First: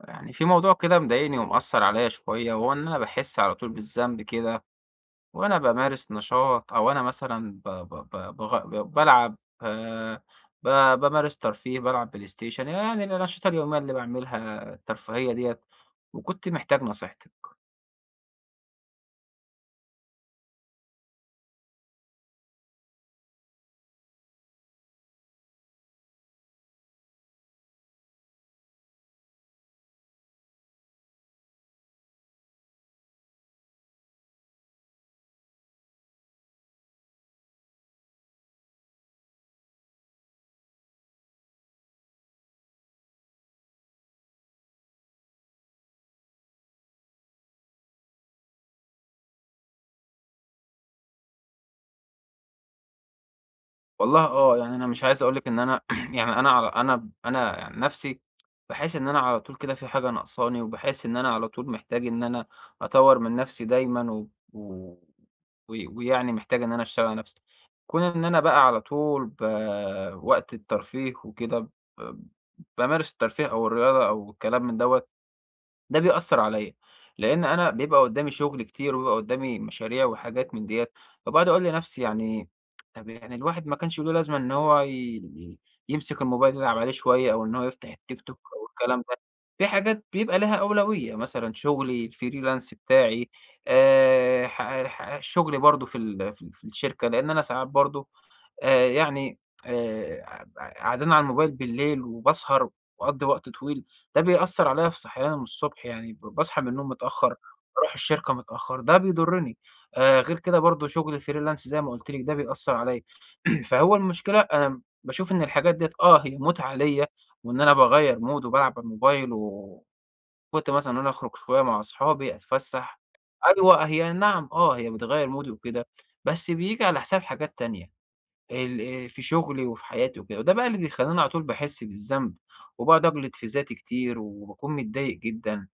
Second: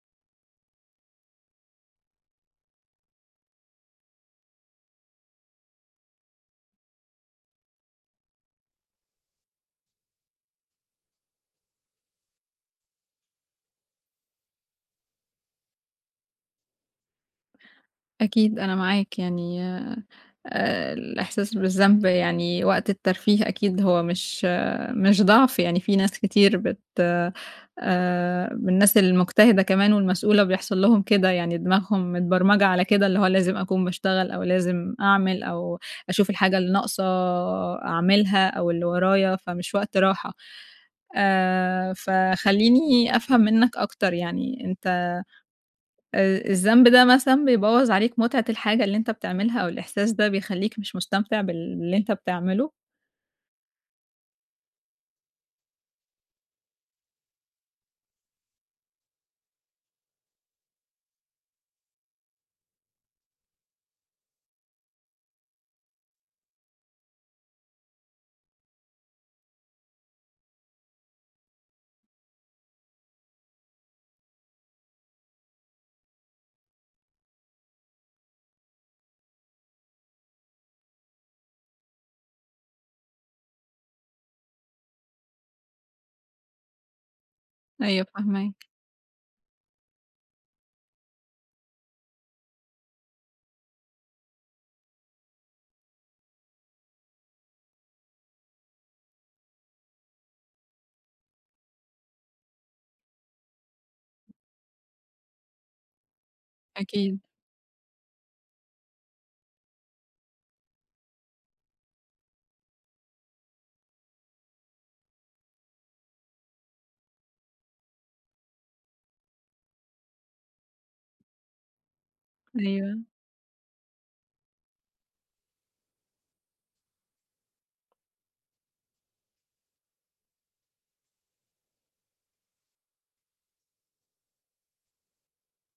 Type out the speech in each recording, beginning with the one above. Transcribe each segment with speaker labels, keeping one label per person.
Speaker 1: يعني في موضوع كده مضايقني ومأثر عليا شوية، وهو إن أنا بحس على طول بالذنب كده، وأنا بمارس نشاط أو أنا مثلا بلعب، آه، ب... بمارس ترفيه، بلعب بلاي ستيشن، يعني الأنشطة اليومية اللي بعملها الترفيهية ديت، وكنت محتاج نصيحتك.
Speaker 2: أكيد أنا معاك يعني الإحساس بالذنب يعني وقت الترفيه أكيد هو مش مش ضعف، يعني في ناس كتير بت من الناس المجتهدة كمان والمسؤولة بيحصل لهم كده، يعني دماغهم متبرمجة على كده، اللي هو لازم أكون باشتغل أو لازم أعمل أو أشوف الحاجة اللي ناقصة أعملها أو اللي ورايا، فمش وقت راحة. فخلّيني أفهم منّك أكتر يعني أنت الذنب ده مثلًا بيبوّظ عليك متعة الحاجة اللي أنت بتعملها أو الإحساس ده بيخلّيك مش مستمتع باللي أنت بتعمله؟
Speaker 1: والله يعني أنا مش عايز أقول لِك إن أنا يعني أنا عن نفسي باحس إن أنا على طول كده في حاجة ناقصاني، وباحس إن أنا على طول محتاج إن أنا أطوّر من نفسي دايمًا، و و و ويعني محتاج إن أنا أشتغل على نفسي. كون إن أنا بقى على طول وقت الترفيه وكده، ب بامارس الترفيه أو الرياضة أو الكلام من دوّة، ده بيأثّر عليّا، لإن أنا بيبقى قدّامي شغل كتير، وبيبقى قدّامي مشاريع وحاجات من ديّة، فباقعد أقول لنفسي، يعني طَب يعني الواحد ما كانش له لازمة إن هو ي- يمسك الموبايل يلعب عليه شوية، أو إن هو يفتح
Speaker 2: أيوه
Speaker 1: التيك توك أو
Speaker 2: فاهماك،
Speaker 1: الكلام ده. في حاجات بيبقى لها أولوية، مثلًا شغلي الfreelance بتاعي، ح ح شغلي برضه في الشركة، لإن أنا ساعات برضه، يعني، آآ ق قعدان على الموبايل بالليل وباسهر، وأقضّي وقت طويل، ده بيأثّر عليَّ في صحياني من الصبح، يعني باصحى من النوم
Speaker 2: أكيد،
Speaker 1: متأخّر، باروح الشركة متأخّر، ده بيضرّني. غير كده، برضه شغل freelance زي ما قُلت لِك ده بيأثّر عليَّ. فهو المشكلة أنا باشوف إن الحاجات ديّة، هي مُتعة ليَّ، وإن أنا باغيّر مود وبالعب على الموبايل، وكنت مثلًا إن أنا أخرج شوية مع أصحابي أتفسّح.
Speaker 2: أيوه.
Speaker 1: أيوه، هي نعم، هي بتغيّر مودي وكده، بس بييجي على حساب حاجات تانية. ال في شغلي وفي حياتي وكده، وده بقى اللي بيخلّيني على طول باحس بالذنب، وباقعد أجلد في ذاتي كتير، وباكون متضايق جدًا،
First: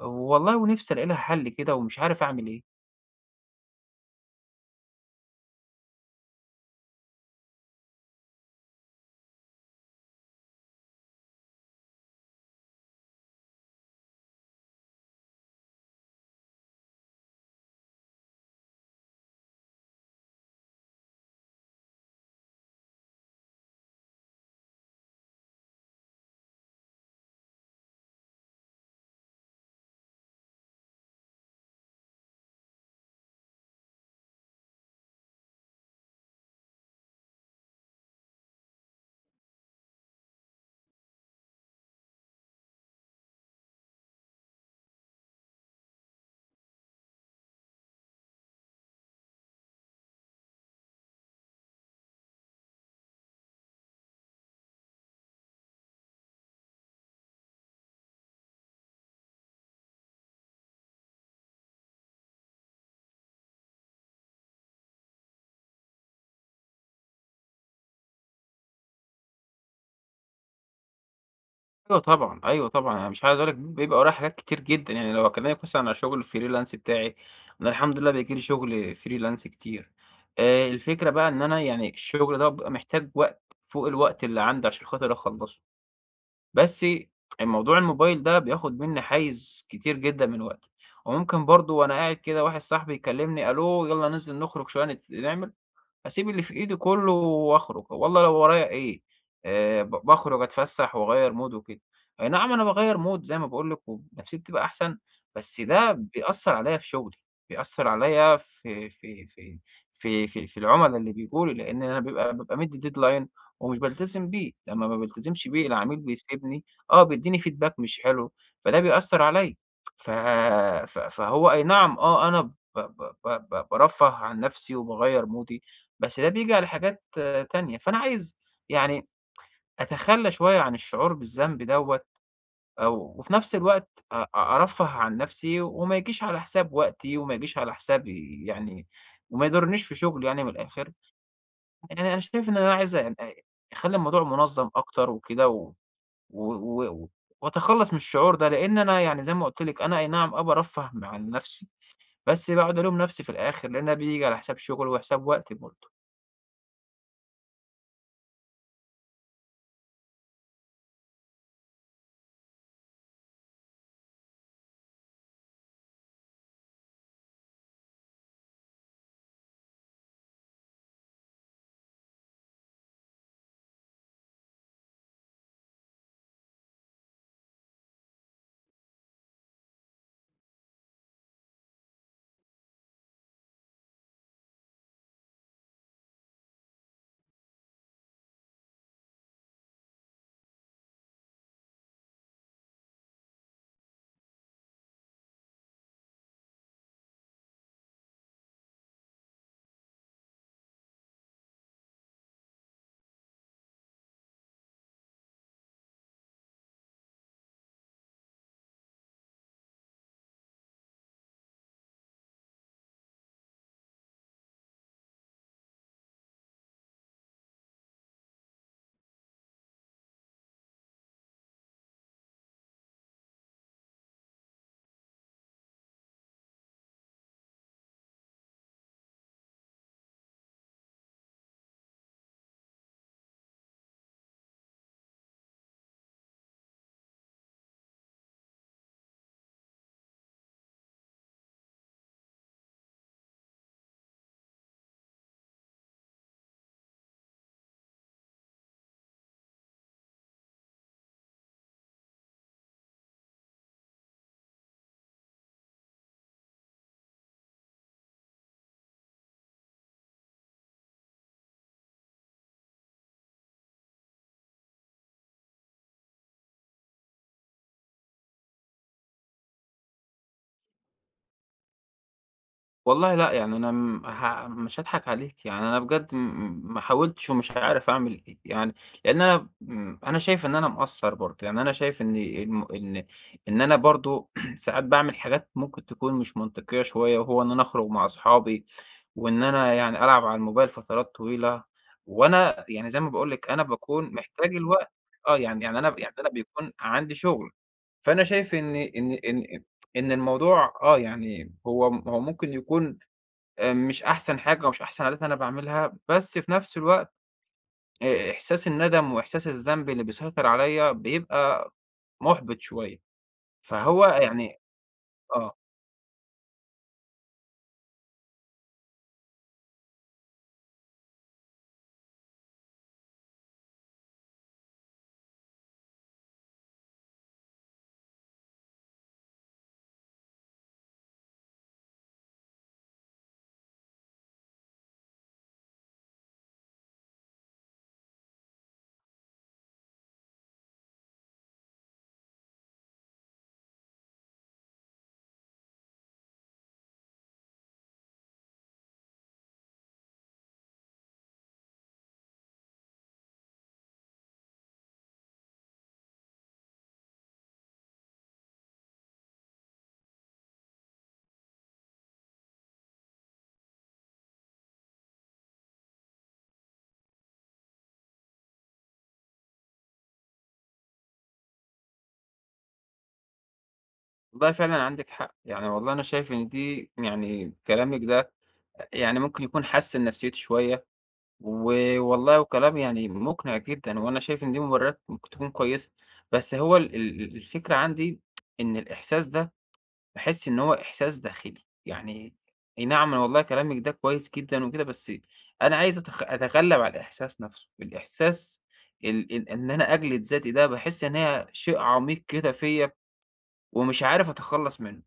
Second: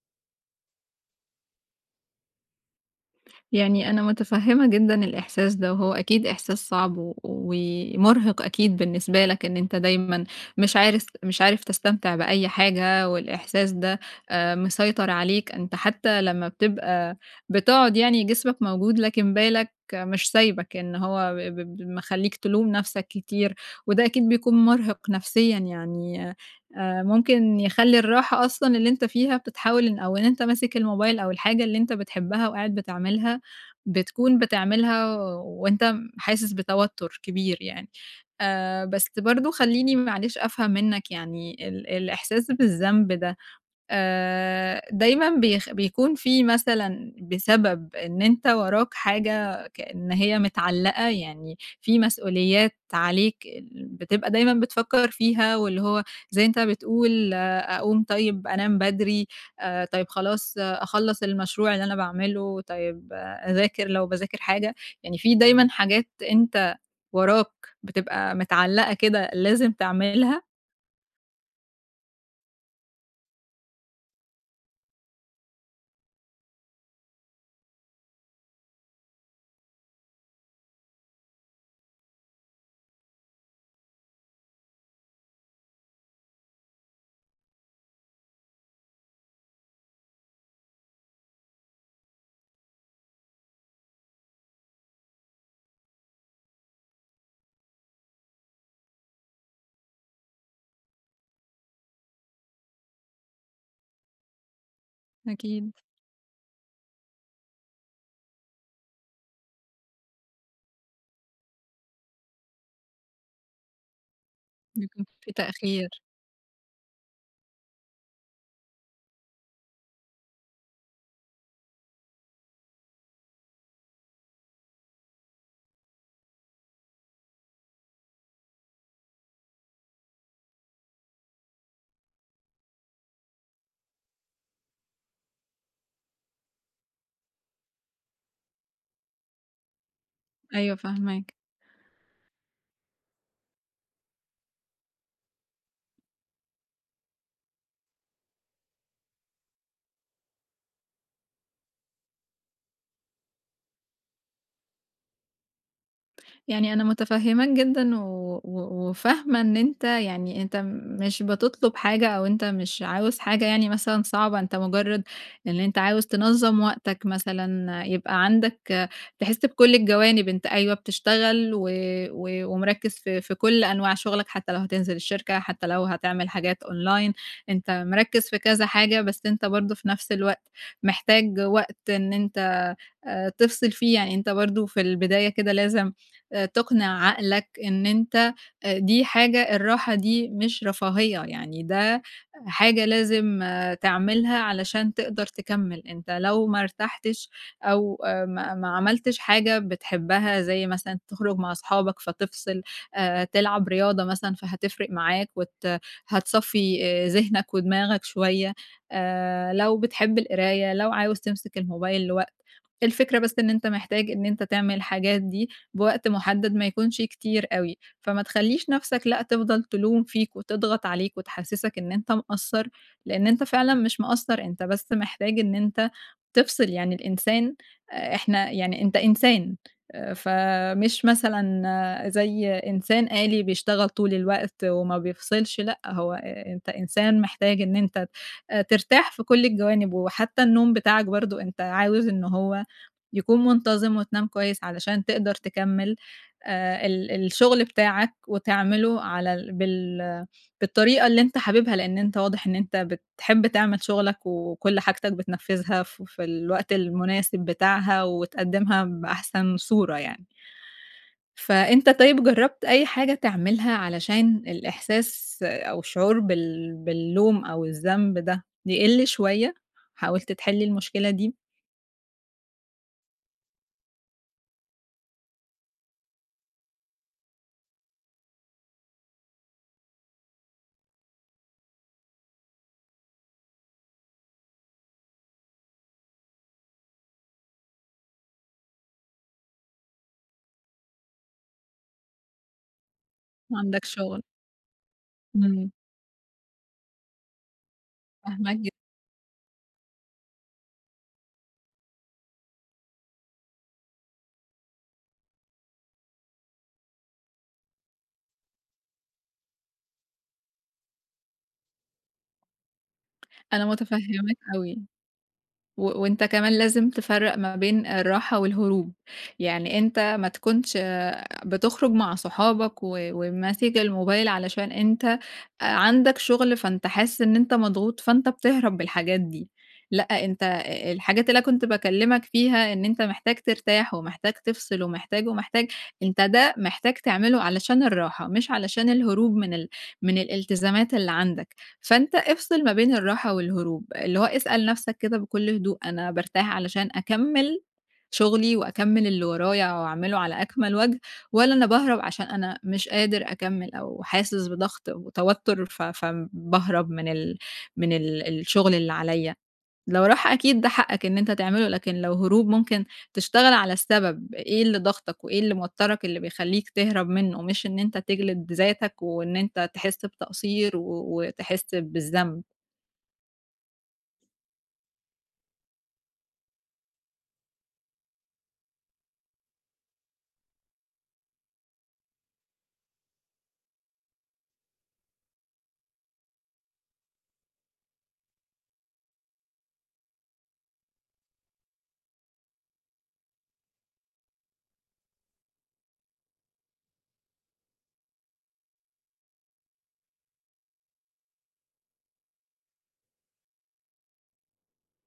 Speaker 1: والله ونفسي ألاقي لها حل كده، ومش عارف أعمل إيه.
Speaker 2: يعني أنا متفهّمة جدًا الإحساس ده، وهو أكيد إحساس صعب و ومُرهِق أكيد بالنسبة لك إن أنت دايمًا مش عارف تستمتع بأي حاجة، والإحساس ده مسيطر عليك، أنت حتى لمّا بتبقى بتقعد يعني جسمك موجود، لكن بالك مش سايبك، إن هو ب ب ب مخلّيك تلوم نَفْسك كتير، وده أكيد بيكون مُرهِق نفسيًا يعني ممكن يخلّي الراحة أصلًا اللي أنت فيها بتتحول إن أنت ماسك الموبايل أو الحاجة اللي أنت بتحبها وقاعد بتكون بتعملها وأنت حاسس بتوتر كبير يعني، بس برضه خلّيني معلش أفهم منّك يعني الإحساس بالذنب ده دايمًا بيكون في مثلًا بسبب إن أنت وراك حاجة كإن هي متعلّقة، يعني في مسؤوليات عليك بتبقى دايمًا بتفكّر فيها واللي هو زي أنت بتقول آه، أقوم طيب أنام بدري، طيب خلاص آه، أخلّص المشروع اللي أنا باعمله، طيب آه، أذاكر لو باذاكر حاجة، يعني في دايمًا حاجات أنت وراك بتبقى متعلّقة كده لازم تعملها.
Speaker 1: أيوه طبعًا، أيوه طبعًا، أنا مش عايز أقول لك بيبقى ورايا حاجات كتير جدًا، يعني لو هاكلمك مثلًا على شغل الfreelance بتاعي، أنا الحمد لله بييجي لي شغل freelance كتير. الفكرة بقى إن أنا، يعني الشغل ده بابقى محتاج وقت فوق الوقت اللي عندي عشان خاطر أخلّصه. بس الموضوع الموبايل ده بياخد منّي حيّز كتير جدًا من وقتي، وممكن برضه وأنا قاعد كده واحد صاحبي يكلّمني، ألو يالّا ننزل نخرج شوية نعمل، أسيب اللي في إيدي كلّه وأخرج، والله لو ورايا إيه، ب باخرج أتفسّح وأغيّر مود وكده. أي نعم أنا باغيّر مود زي ما باقول لِك ونفسيتي بتبقى أحسن، بس
Speaker 2: أكيد
Speaker 1: ده بيأثّر عليَّ في شغلي، بيأثّر عليَّ في العُملا اللي بييجوا لي، لإن أنا بابقى مدّي deadline ومش بالتزم بيه، لمّا ما
Speaker 2: بيكون في
Speaker 1: بالتزمش بيه
Speaker 2: تأخير.
Speaker 1: العميل بيسيبني، بيدّيني feedback مش حلو، فده بيأثّر عليَّ. ف ف فهو أي نعم أنا ب ب ب ب بارفّه عن نفسي وباغيّر مودي، بس ده بييجي على حاجات، تانية، فأنا عايز، يعني أتخلّى شوية عن الشعور بالذنب دوّة، وفي نفس الوقت أرفّه عن نفسي، وما يجيش على حساب وقتي، وما يجيش على حساب يعني وما يضرنيش في شغلي، يعني من
Speaker 2: أيوه
Speaker 1: الآخر،
Speaker 2: فاهماك.
Speaker 1: يعني أنا شايف إن أنا عايز، يعني أخلّي الموضوع منظّم أكتر وكده، و و و وأتخلّص من الشعور ده، لإن أنا، يعني زي ما قُلت لِك، أنا أي نعم، بارفّه عن نفسي، بس باقعد ألوم نفسي في الآخر، لإن ده بييجي على حساب شغلي وحساب وقتي برضه.
Speaker 2: يعني أنا متفهماك جدًا و وفاهمة إن أنت يعني أنت مش بتطلب حاجة أو أنت مش عاوز حاجة يعني مثلًا صعبة، أنت مجرد إن أنت عاوز تنظم وقتك مثلًا، يبقى عندك تحس بكل الجوانب، أنت أيوه بتشتغل و و ومركز في كل أنواع شغلك، حتى لو هتنزل الشركة، حتى لو هتعمل حاجات أونلاين، أنت مركز في كذا حاجة، بس أنت برضه في نفس الوقت محتاج وقت إن أنت تفصل فيه، يعني أنت برضه في البداية كده لازم تقنع عقلك إن أنت دي حاجة الراحة دي مش رفاهية، يعني ده حاجة لازم تعملها علشان تقدر تكمّل، أنت لو ما ارتحتش أو ما عملتش حاجة بتحبها زي مثلًا تخرج مع أصحابك فتفصل، تلعب رياضة مثلًا فهتفرق معاك وت هتصفّي ذهنك ودماغك شوية، لو بتحب القراية، لو عاوز تمسك الموبايل لوقت، الفكرة بس إن أنت محتاج إن أنت تعمل الحاجات دي بوقت محدد ما يكونش كتير أوي، فما تخلّيش نَفْسك لأ تفضل تلوم فيك وتضغط عليك وتحسّسك إن أنت مقصّر، لإن أنت فعلًا مش مقصّر، أنت بس محتاج إن أنت تفصل، يعني الإنسان إحنا يعني أنت إنسان فمش مثلًا زي إنسان آلي بيشتغل طول الوقت وما بيفصلش، لأ هو أنت إنسان محتاج إن أنت ترتاح في كل الجوانب، وحتّى النوم بتاعك برضه أنت عاوز إن هو يكون منتظم وتنام كويس علشان تقدر تكمّل ال الشغل بتاعك وتعمله على ال بال بالطريقة اللي أنت حاببها، لإن أنت واضح إن أنت بتحب تعمل شغلك وكل حاجتك بتنفّذها في الوقت المناسب بتاعها وتقدّمها بأحسن صورة يعني. فأنت طيب جرّبت أي حاجة تعملها علشان الإحساس أو الشعور باللوم أو الذنب ده يقِل شوية؟ حاولت تحل المشكلة دي؟
Speaker 1: والله لأ، يعني أنا م ه مش هاضحك عليكِ، يعني أنا بجد م م ما حاولتش ومش عارف أعمل إيه، يعني لإن أنا شايف إن أنا مقصّر برضه، يعني أنا شايف إن الم إن إن أنا برضه ساعات باعمل حاجات ممكن تكون مش منطقية شوية، وهو إن أنا أخرج مع أصحابي، وإن أنا يعني ألعب على الموبايل فترات طويلة، وأنا يعني زي ما باقول لِك أنا
Speaker 2: عندك
Speaker 1: باكون
Speaker 2: شغل.
Speaker 1: محتاج الوقت، آه، يعني
Speaker 2: إمم،
Speaker 1: يعني أنا يعني أنا بيكون عندي شغل، فأنا شايف
Speaker 2: فاهماك جدًا.
Speaker 1: إن الموضوع، يعني هو ممكن يكون، مش أحسن حاجة ومش أحسن عادات أنا باعملها، بس في نفس الوقت، إحساس الندم وإحساس الذنب اللي بيسيطر عليَّ بيبقى مُحبِط شوية،
Speaker 2: أنا
Speaker 1: فهو
Speaker 2: متفهماك
Speaker 1: يعني
Speaker 2: أوي،
Speaker 1: آه،
Speaker 2: و وأنت كمان لازم تفرّق ما بين الراحة والهروب، يعني أنت ما تكونش بتخرج مع صحابك وماسك الموبايل علشان أنت عندك شغل، فأنت حاسس إن أنت مضغوط، فأنت بتهرب بالحاجات دي، لأ أنت الحاجات اللي أنا كنت باكلمك فيها إن أنت محتاج ترتاح ومحتاج تفصل ومحتاج، ومحتاج، أنت ده محتاج تعمله علشان الراحة، مش علشان الهروب من الالتزامات اللي عندك. فأنت افصل ما بين الراحة والهروب، اللي هو اسأل نفسك كده بكل هدوء أنا بارتاح علشان أكمّل شغلي وأكمّل اللي ورايا وأعمله على أكمل وجه، والّا أنا باهرب عشان أنا مش قادر أكمّل أو حاسس بضغط وتوتر فباهرب من ال من ال الشغل اللي عليَّ؟ لو راح أكيد ده حقك إن أنت تعمله، لكن لو هروب ممكن تشتغل على السبب، إيه اللي ضاغطك وإيه اللي موتّرك اللي بيخلّيك تهرب منّه، مش إن أنت تجلد ذاتك وإن أنت تحس بتقصير و وتحس بالذنب.
Speaker 1: والله فعلًا عندِك حق، يعني والله أنا شايف إن دي، يعني كلامِك ده يعني ممكن يكون حسِّن نفسيتي شوية، ووالله وكلام يعني مُقنع جدًا، وأنا شايف إن دي مبررات ممكن تكون كويسة، بس هو ال ال الفكرة عندي، إن الإحساس ده باحس إن هو إحساس داخلي، يعني أي نعم والله كلامِك ده كويس جدًا وكده، بس أنا عايز أتغلب على الإحساس نفسه، الإحساس ال ال إن أنا أجلد ذاتي ده باحس إن هي شيء عميق كده فيّا، ومش عارف أتخلص منه،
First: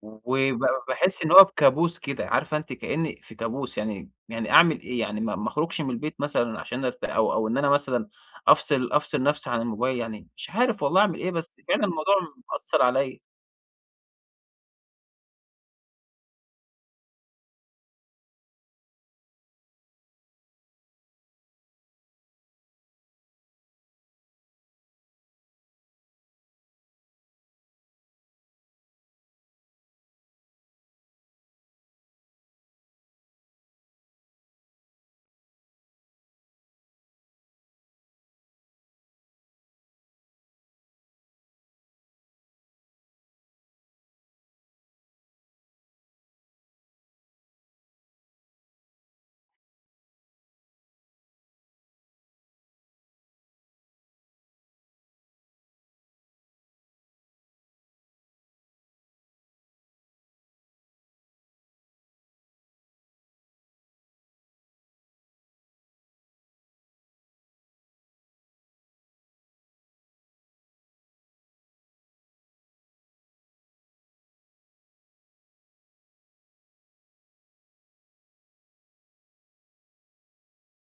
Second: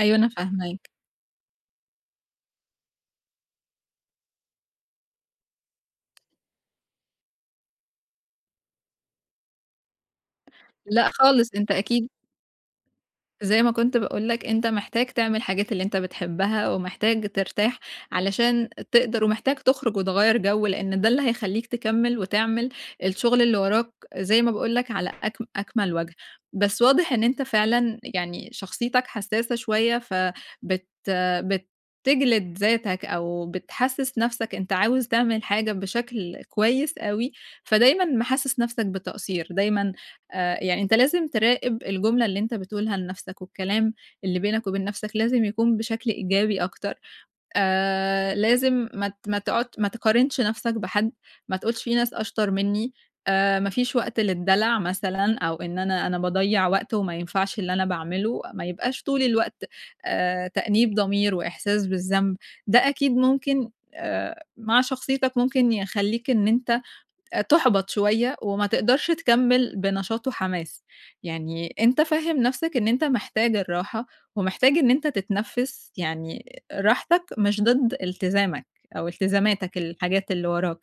Speaker 2: أيوه أنا
Speaker 1: وب
Speaker 2: فاهماك.
Speaker 1: باحس إن هو بكابوس كده، عارفة أنتِ، كأني في كابوس، يعني أعمل إيه؟ يعني ما أخرجش من البيت مثلًا عشان أرت أو أو إن أنا مثلًا أفصل نفسي عن الموبايل، يعني مش عارف والله
Speaker 2: لأ
Speaker 1: أعمل إيه،
Speaker 2: خالص،
Speaker 1: بس
Speaker 2: أنت
Speaker 1: فعلًا
Speaker 2: أكيد
Speaker 1: الموضوع مأثّر عليَّ،
Speaker 2: زي ما كنت باقول لك أنت محتاج تعمل الحاجات اللي أنت بتحبها، ومحتاج ترتاح علشان تقدر ومحتاج تخرج وتغيّر جو، لإن ده اللي هيخلّيك تكمّل وتعمل الشغل اللي وراك زي ما باقول لك على أكمل وجه. بس واضح إن أنت فعلًا يعني شخصيتك حسّاسة شوية، بتجلد ذاتك أو بتحسّس نَفْسك أنت عاوز تعمل حاجة بشكل كويس أوي، فدايمًا محسّس نَفْسك بالتقصير، دايمًا يعني أنت لازم تراقب الجملة اللي أنت بتقولها لنَفْسك، والكلام اللي بينك وبين نَفْسك لازم يكون بشكل إيجابي أكتر، لازم ما تقارنش نَفْسك بحد، ما تقولش في ناس أشطر منّي، ما فيش وقت للدلع مثلًا، أو إن أنا باضيّع وقت وما ينفعش اللي أنا باعمله، ما يبقاش طول الوقت تأنيب ضمير وإحساس بالذنب، ده أكيد ممكن مع شخصيتك ممكن يخلّيك إن أنت تُحبَط شوية وما تقدرش تكمّل بنشاط وحماس. يعني أنت فهِّم نَفْسك إن أنت محتاج الراحة ومحتاج إن أنت تتنفِّس، يعني راحتك مش ضد التزامك أو التزاماتك، الحاجات اللي وراك.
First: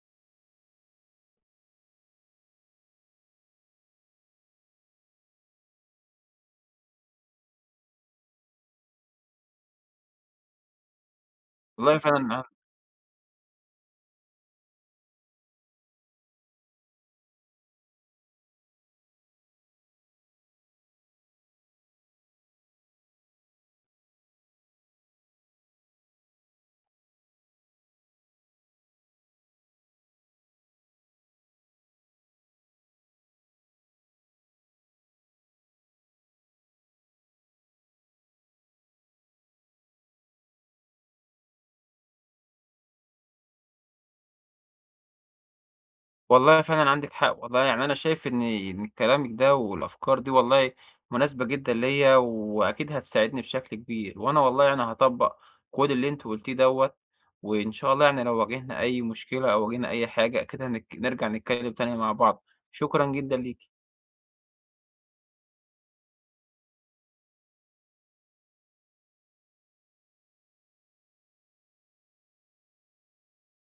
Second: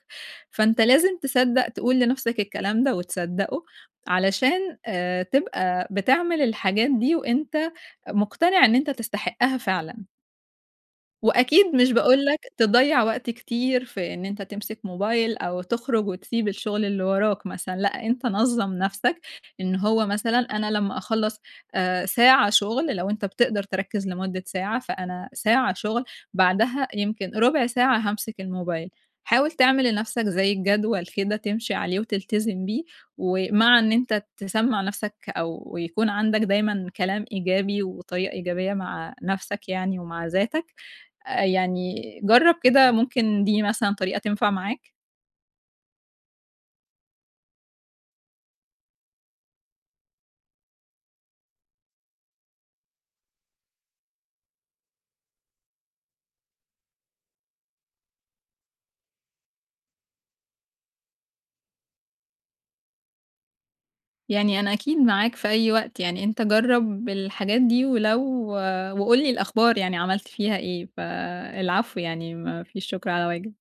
Speaker 2: فأنت لازم تصدّق تقول لنَفْسك الكلام ده وتصدّقه علشان تبقى بتعمل الحاجات دي وأنت مقتنع إن أنت تستحقّها فعلًا. وأكيد مش
Speaker 1: والله
Speaker 2: باقول لك
Speaker 1: فعلًا
Speaker 2: تضيّع وقت كتير في إن أنت تمسك موبايل أو تخرج وتسيب الشغل اللي وراك مثلًا، لأ أنت نظّم نفسك إن هو مثلًا أنا لمّا أخلّص ساعة شغل لو أنت بتقدر تركّز لمدة ساعة، فأنا ساعة شغل بعدها يمكن ربع ساعة هامسك الموبايل. حاول تعمل لنفسك زي جدول كده تمشي عليه وتلتزم بيه، ومع إن أنت تسمّع نفسك أو يكون عندك دايمًا كلام إيجابي وطريقة إيجابية مع نفسك يعني ومع ذاتك، يعني جرّب كده ممكن دي مثلًا طريقة تنفع معاك،
Speaker 1: والله فعلًا عندِك حق والله، يعني أنا شايف إن كلامِك ده والأفكار دي والله مناسبة جدًا ليّا، وأكيد هتساعدني بشكل كبير، وأنا والله يعني هاطبّق كل اللي أنتِ قُلتيه دوّة، وإن شاء الله يعني لو واجهنا أي مشكلة أو واجهنا أي حاجة، أكيد نرجع نتكلم تاني مع بعض، شكرًا جدًا ليكِ.
Speaker 2: يعني أنا أكيد معاك في أي وقت، يعني أنت جرّب الحاجات دي وقُل لي الأخبار يعني عملت فيها إيه، فالعفو يعني ما فيش شكر على واجب.